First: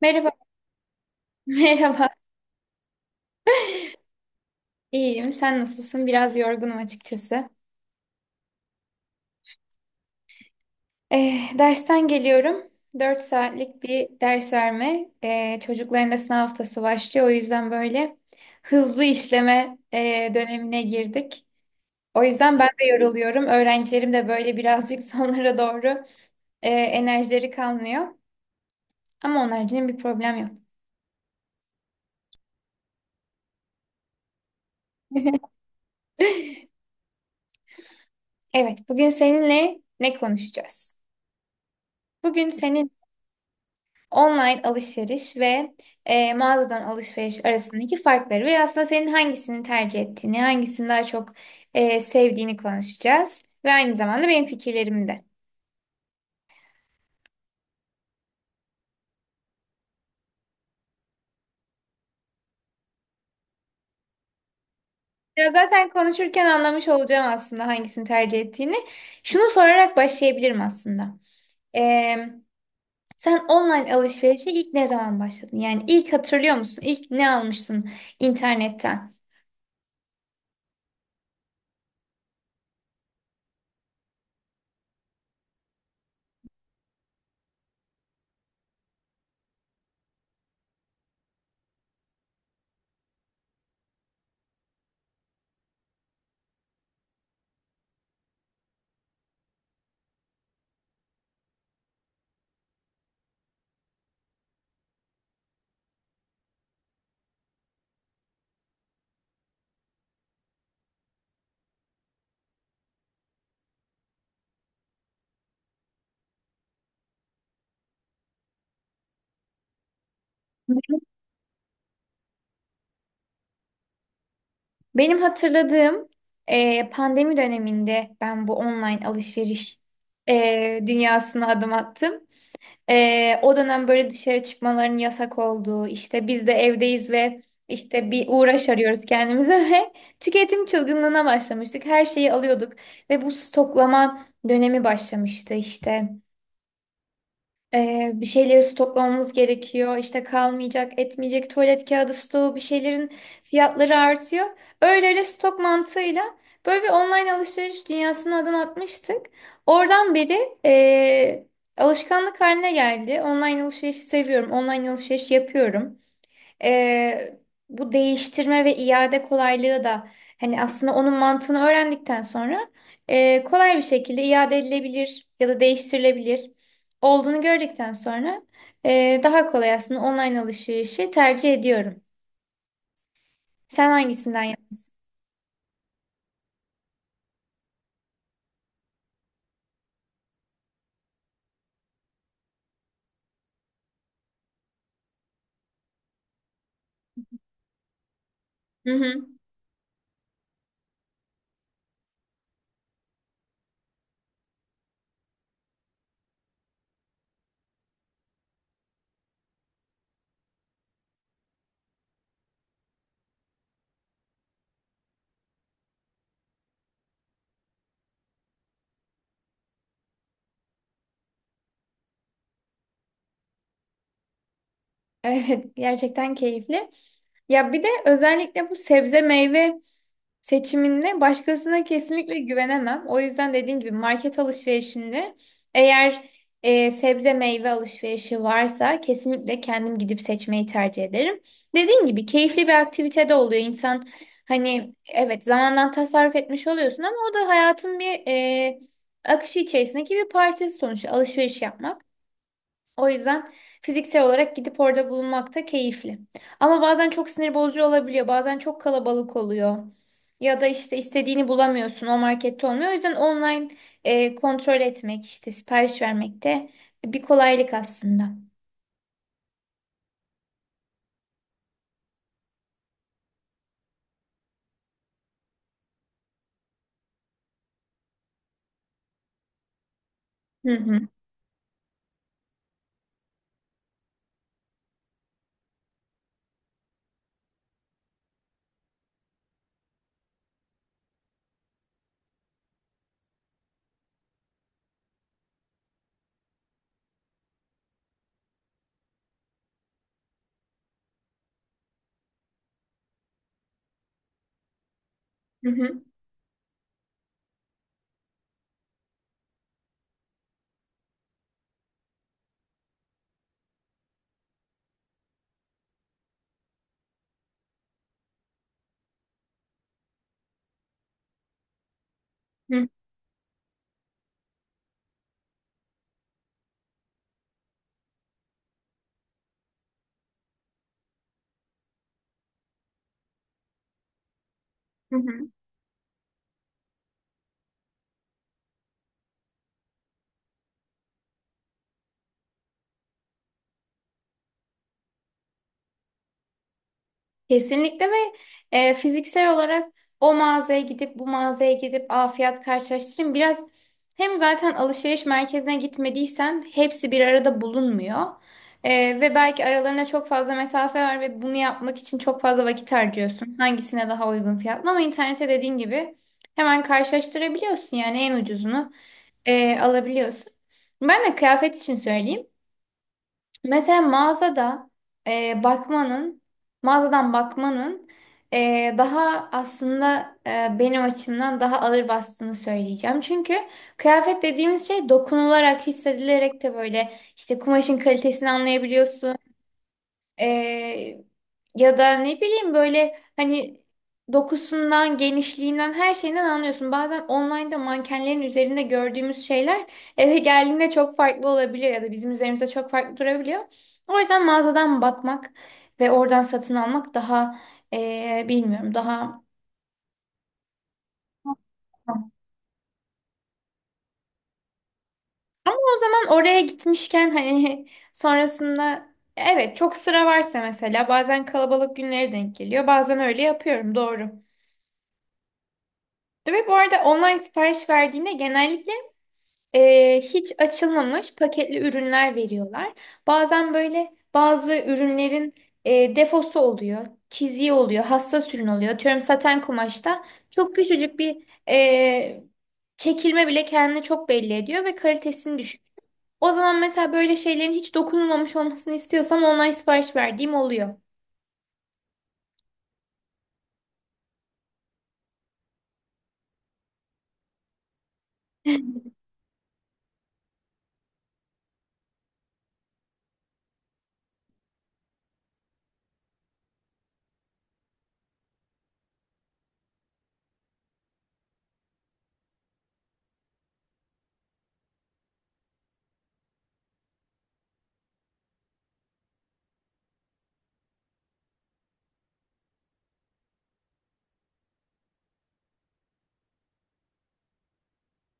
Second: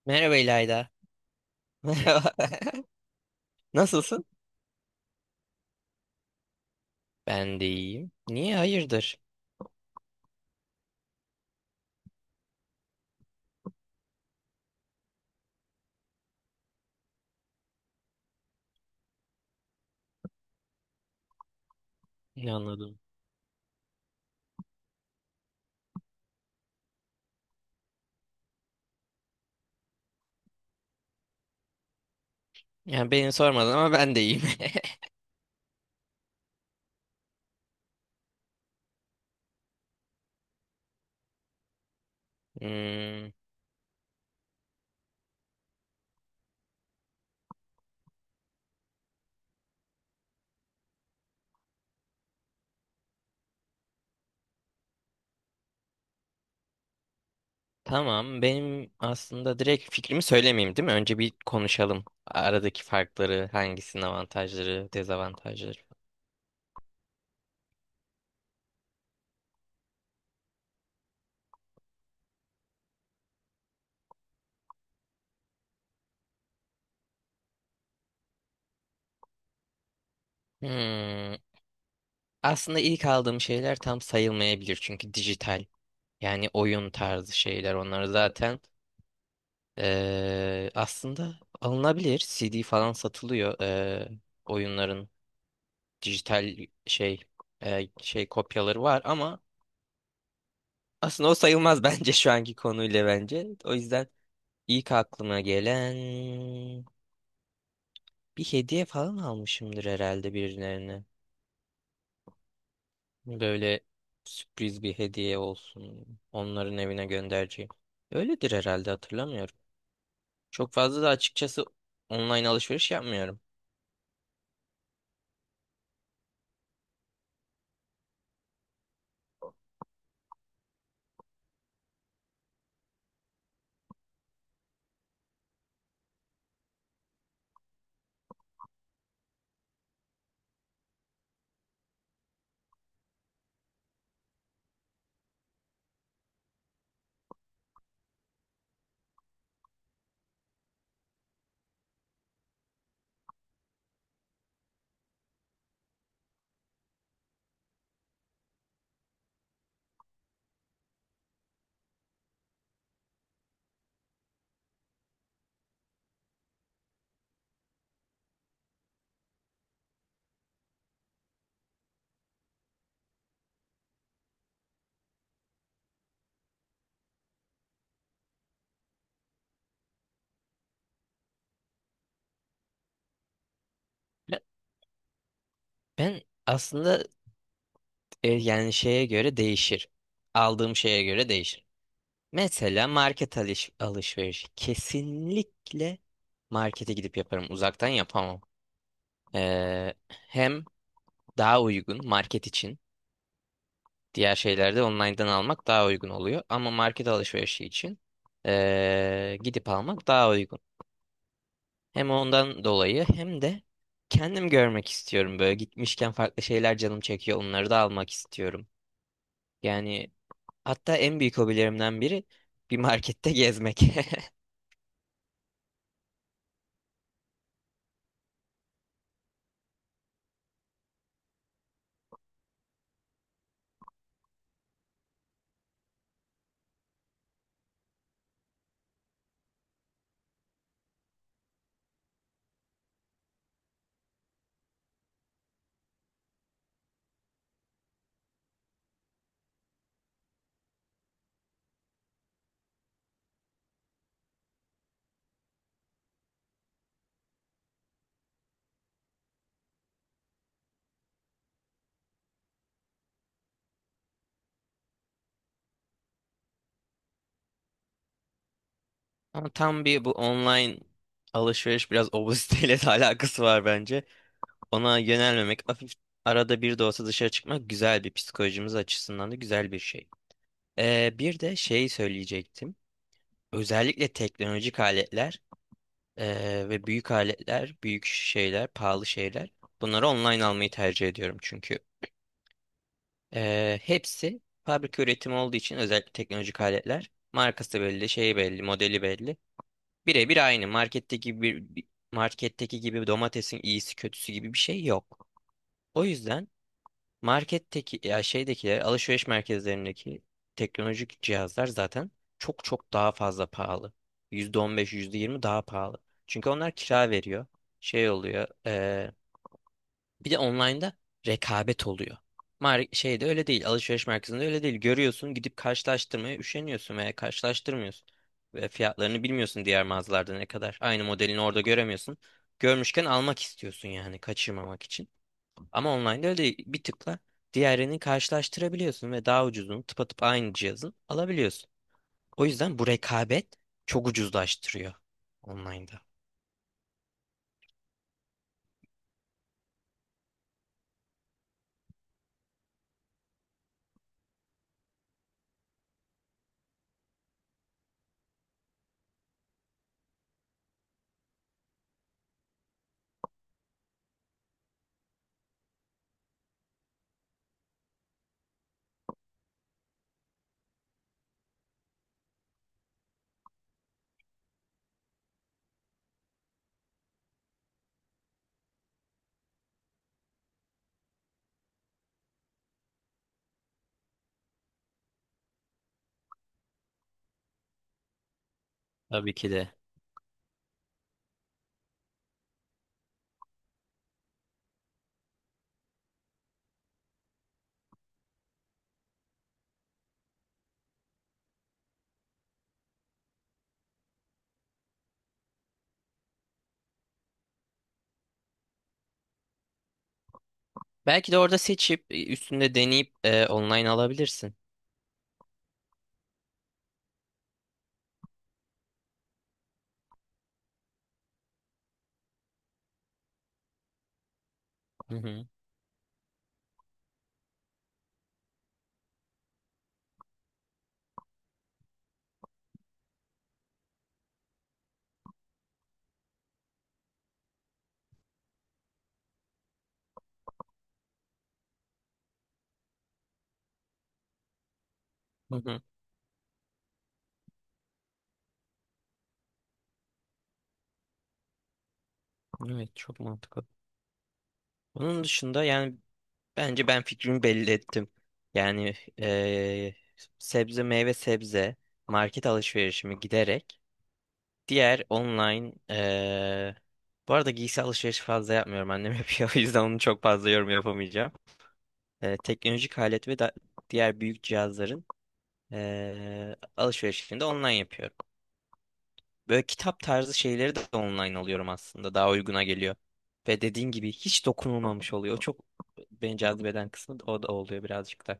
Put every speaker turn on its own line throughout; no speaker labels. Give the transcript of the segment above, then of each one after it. Merhaba,
Merhaba İlayda.
merhaba.
Merhaba. Nasılsın?
İyiyim. Sen nasılsın? Biraz yorgunum açıkçası.
Ben de iyiyim. Niye hayırdır?
Dersten geliyorum. 4 saatlik bir ders verme. Çocukların da sınav haftası başlıyor. O yüzden böyle hızlı işleme dönemine girdik. O
Ne
yüzden ben de
anladım.
yoruluyorum. Öğrencilerim de böyle birazcık sonlara doğru enerjileri kalmıyor. Ama onun haricinde bir problem yok.
Yani beni sormadın ama ben de iyiyim.
Evet, bugün seninle ne konuşacağız? Bugün senin
Hmm,
online alışveriş ve mağazadan alışveriş arasındaki farkları ve aslında senin hangisini tercih ettiğini, hangisini daha çok sevdiğini konuşacağız. Ve aynı zamanda benim fikirlerimi de.
tamam. Benim aslında direkt fikrimi söylemeyeyim değil mi? Önce bir konuşalım. Aradaki farkları, hangisinin avantajları,
Ya
dezavantajları.
zaten konuşurken anlamış olacağım aslında hangisini tercih ettiğini. Şunu sorarak başlayabilirim aslında. E, Sen online alışverişe ilk ne zaman başladın? Yani ilk hatırlıyor musun? İlk ne almıştın internetten?
Hmm, aslında ilk aldığım şeyler tam sayılmayabilir çünkü dijital. Yani oyun tarzı şeyler. Onları zaten aslında alınabilir. CD falan satılıyor. Oyunların dijital şey şey kopyaları var ama aslında o sayılmaz bence şu anki konuyla bence. O yüzden ilk aklıma gelen bir hediye falan almışımdır herhalde birilerine. Böyle sürpriz bir hediye olsun. Onların evine göndereceğim. Öyledir herhalde hatırlamıyorum. Çok fazla da açıkçası online alışveriş yapmıyorum.
Benim hatırladığım pandemi döneminde ben bu online alışveriş dünyasına adım attım. O dönem böyle dışarı çıkmaların yasak olduğu, işte biz de evdeyiz ve işte bir uğraş arıyoruz kendimize ve tüketim çılgınlığına başlamıştık. Her şeyi alıyorduk ve bu stoklama dönemi başlamıştı işte. Bir şeyleri stoklamamız gerekiyor. İşte kalmayacak, etmeyecek tuvalet kağıdı stoğu bir şeylerin fiyatları artıyor. Öyle öyle stok mantığıyla böyle bir online alışveriş dünyasına adım atmıştık. Oradan beri eee, alışkanlık haline geldi. Online alışverişi seviyorum. Online alışveriş yapıyorum. Ee, Bu değiştirme ve iade kolaylığı da hani aslında onun mantığını öğrendikten sonra kolay bir şekilde iade edilebilir ya da değiştirilebilir olduğunu gördükten sonra daha kolay aslında online alışverişi tercih ediyorum. Sen
Ben
hangisinden yana?
ben aslında yani şeye göre değişir. Aldığım şeye göre değişir. Mesela market alış alışveriş. Kesinlikle markete gidip yaparım. Uzaktan yapamam.
Hı hı.
Hem daha uygun market için. Diğer şeylerde online'dan almak daha uygun oluyor. Ama market alışverişi için gidip almak daha uygun. Hem ondan dolayı hem de kendim görmek istiyorum. Böyle gitmişken farklı şeyler canım çekiyor. Onları da almak istiyorum. Yani hatta en büyük hobilerimden biri bir markette gezmek.
Evet, gerçekten keyifli. Ya bir de özellikle bu sebze meyve seçiminde başkasına kesinlikle güvenemem. O yüzden dediğim gibi market alışverişinde eğer sebze meyve alışverişi varsa kesinlikle kendim gidip seçmeyi tercih ederim. Dediğim gibi keyifli bir aktivite de oluyor. İnsan hani evet zamandan tasarruf etmiş oluyorsun ama o da hayatın bir akışı içerisindeki bir parçası sonuçta alışveriş yapmak. O yüzden fiziksel olarak gidip orada bulunmak da keyifli. Ama bazen çok sinir bozucu olabiliyor. Bazen çok kalabalık oluyor. Ya da işte istediğini bulamıyorsun. O markette olmuyor. O yüzden online kontrol etmek, işte sipariş vermek de bir kolaylık aslında.
Ama tam bir bu online alışveriş biraz obeziteyle de alakası var bence. Ona yönelmemek, hafif arada bir de olsa dışarı çıkmak güzel bir psikolojimiz açısından da güzel bir şey.
Hı hı.
Bir de şey söyleyecektim. Özellikle teknolojik aletler ve büyük aletler, büyük şeyler, pahalı şeyler. Bunları online almayı tercih ediyorum çünkü. Hepsi fabrika üretimi olduğu için özellikle teknolojik aletler. Markası belli, şeyi belli, modeli belli. Birebir aynı. Marketteki gibi domatesin iyisi kötüsü gibi bir şey yok.
Hı hı.
O yüzden marketteki ya şeydekiler, alışveriş merkezlerindeki teknolojik cihazlar zaten çok çok daha fazla pahalı. %15, yüzde yirmi daha pahalı. Çünkü onlar kira veriyor. Şey oluyor. Bir de online'da rekabet oluyor. Mar şeyde öyle değil. Alışveriş merkezinde öyle değil. Görüyorsun gidip karşılaştırmaya üşeniyorsun veya karşılaştırmıyorsun. Ve fiyatlarını bilmiyorsun diğer mağazalarda ne kadar. Aynı modelini orada göremiyorsun. Görmüşken almak istiyorsun yani kaçırmamak için.
Hı hı.
Ama online'da öyle değil. Bir tıkla diğerini karşılaştırabiliyorsun ve daha ucuzunu tıpatıp aynı cihazın alabiliyorsun. O yüzden bu rekabet çok ucuzlaştırıyor online'da.
Kesinlikle ve fiziksel olarak o mağazaya gidip bu mağazaya gidip aa fiyat karşılaştırayım. Biraz hem zaten alışveriş merkezine gitmediysen hepsi bir arada bulunmuyor. Ve belki aralarına çok fazla mesafe var ve bunu yapmak için çok fazla vakit harcıyorsun. Hangisine daha uygun fiyatlı ama internete dediğin gibi hemen karşılaştırabiliyorsun yani en ucuzunu alabiliyorsun. Ben de kıyafet için söyleyeyim. Mesela mağazada bakmanın, mağazadan bakmanın daha aslında benim açımdan daha ağır bastığını söyleyeceğim. Çünkü kıyafet dediğimiz şey dokunularak, hissedilerek de böyle işte kumaşın kalitesini
Tabii
anlayabiliyorsun.
ki de.
Ee, Ya da ne bileyim böyle hani dokusundan, genişliğinden, her şeyinden anlıyorsun. Bazen online'da mankenlerin üzerinde gördüğümüz şeyler eve geldiğinde çok farklı olabiliyor ya da bizim üzerimizde çok farklı durabiliyor. O yüzden mağazadan bakmak ve oradan satın almak daha bilmiyorum daha
Belki de orada seçip üstünde deneyip online alabilirsin.
ama o zaman oraya gitmişken hani sonrasında evet çok sıra varsa mesela bazen kalabalık günlere denk geliyor. Bazen öyle yapıyorum doğru.
Hı hı.
Ve bu arada online sipariş verdiğinde genellikle hiç açılmamış paketli ürünler veriyorlar. Bazen böyle bazı ürünlerin defosu oluyor, çiziği oluyor, hassas ürün oluyor. Atıyorum saten kumaşta çok küçücük bir e, çekilme bile kendini çok belli ediyor ve
Hı
kalitesini düşük.
hı.
O zaman mesela böyle şeylerin hiç dokunulmamış olmasını istiyorsam online sipariş verdiğim oluyor.
Evet, çok mantıklı. Onun dışında yani bence ben fikrimi belli ettim. Yani e, sebze market alışverişimi giderek diğer online bu arada giysi alışverişi fazla yapmıyorum annem yapıyor o yüzden onu çok fazla yorum yapamayacağım. Teknolojik alet ve da- diğer büyük cihazların alışverişini de online yapıyorum. Böyle kitap tarzı şeyleri de online alıyorum aslında. Daha uyguna geliyor. Ve dediğin gibi hiç dokunulmamış oluyor. O çok beni cazibeden kısmı da o da oluyor birazcık da.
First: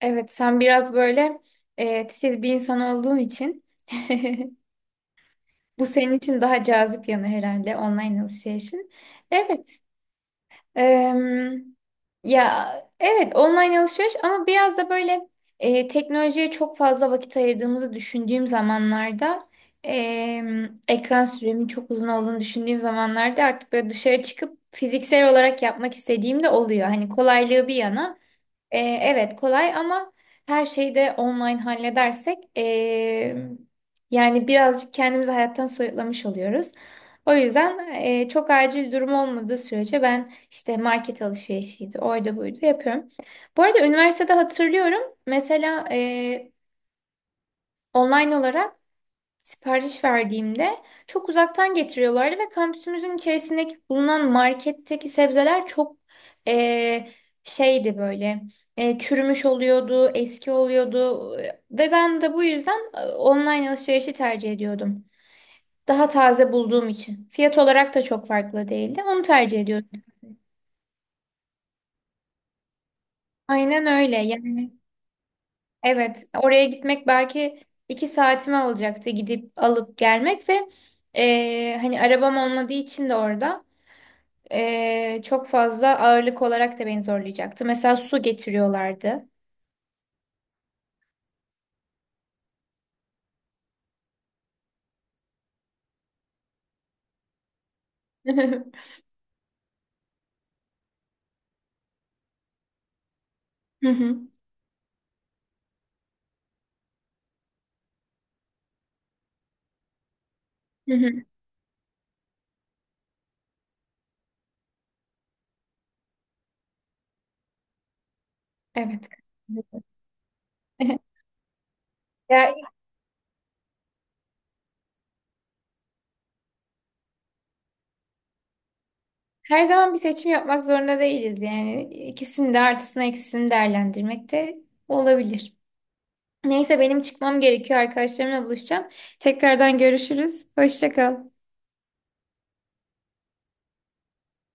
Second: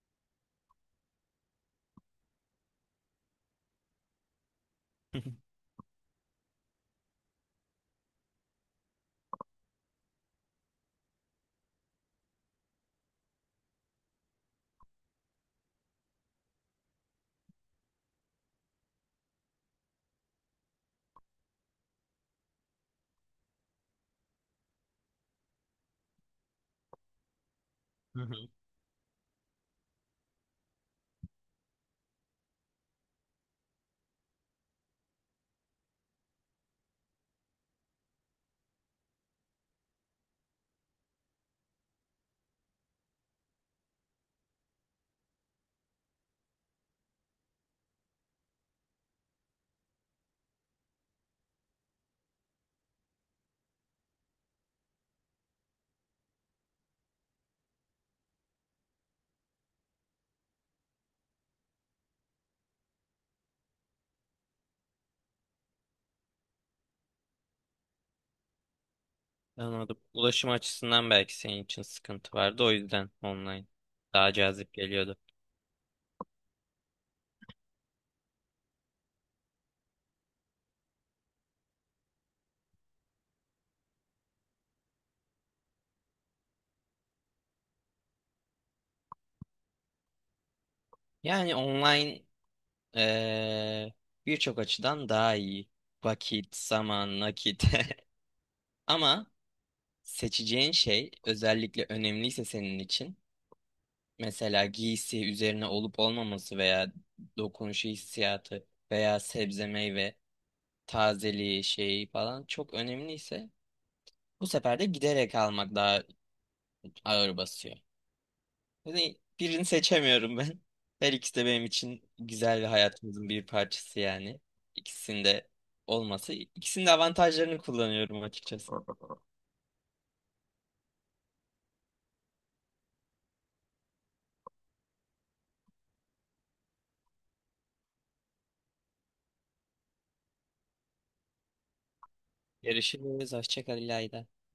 Evet, sen biraz böyle titiz bir insan olduğun için. Bu senin için daha cazip yanı herhalde online alışverişin. Evet. em, Ya evet online alışveriş ama biraz da böyle teknolojiye çok fazla vakit ayırdığımızı düşündüğüm zamanlarda ekran süremin çok uzun olduğunu düşündüğüm zamanlarda artık böyle dışarı çıkıp fiziksel olarak yapmak istediğim de oluyor. Hani kolaylığı bir yana.
Hı hı.
Evet kolay ama her şeyi de online halledersek yani birazcık kendimizi hayattan soyutlamış oluyoruz. O yüzden çok acil durum olmadığı sürece ben işte market alışverişiydi, oydu buydu yapıyorum. Bu arada üniversitede hatırlıyorum mesela online olarak sipariş verdiğimde çok uzaktan getiriyorlardı ve kampüsümüzün içerisindeki bulunan marketteki sebzeler çok eee, şeydi böyle çürümüş oluyordu, eski oluyordu ve ben de bu yüzden online alışverişi tercih ediyordum. Daha taze bulduğum için. Fiyat olarak da çok farklı değildi. Onu tercih ediyordum.
Anladım. Ulaşım açısından belki senin için sıkıntı vardı. O yüzden online
Aynen öyle.
daha
Yani
cazip geliyordu.
evet oraya gitmek belki 2 saatimi alacaktı gidip alıp gelmek ve hani arabam olmadığı için de orada. Çok fazla ağırlık olarak da beni zorlayacaktı. Mesela su getiriyorlardı.
Yani online eee, birçok açıdan daha iyi. Vakit, zaman, nakit. Ama seçeceğin şey özellikle önemliyse senin için
Hı hı.
mesela giysi üzerine olup olmaması veya dokunuşu hissiyatı veya sebze meyve
Hı hı.
tazeliği şeyi falan çok önemliyse bu sefer de giderek almak daha ağır basıyor.
Evet.
Yani birini seçemiyorum ben. Her ikisi de benim için
Ya
güzel ve hayatımızın bir parçası yani. İkisinde olması, ikisinin de avantajlarını kullanıyorum açıkçası.
her zaman bir seçim yapmak zorunda değiliz yani. İkisini de artısını eksisini değerlendirmek de olabilir. Neyse benim çıkmam gerekiyor. Arkadaşlarımla buluşacağım. Tekrardan görüşürüz. Hoşça kal.
Görüşürüz. Hoşça kal İlayda.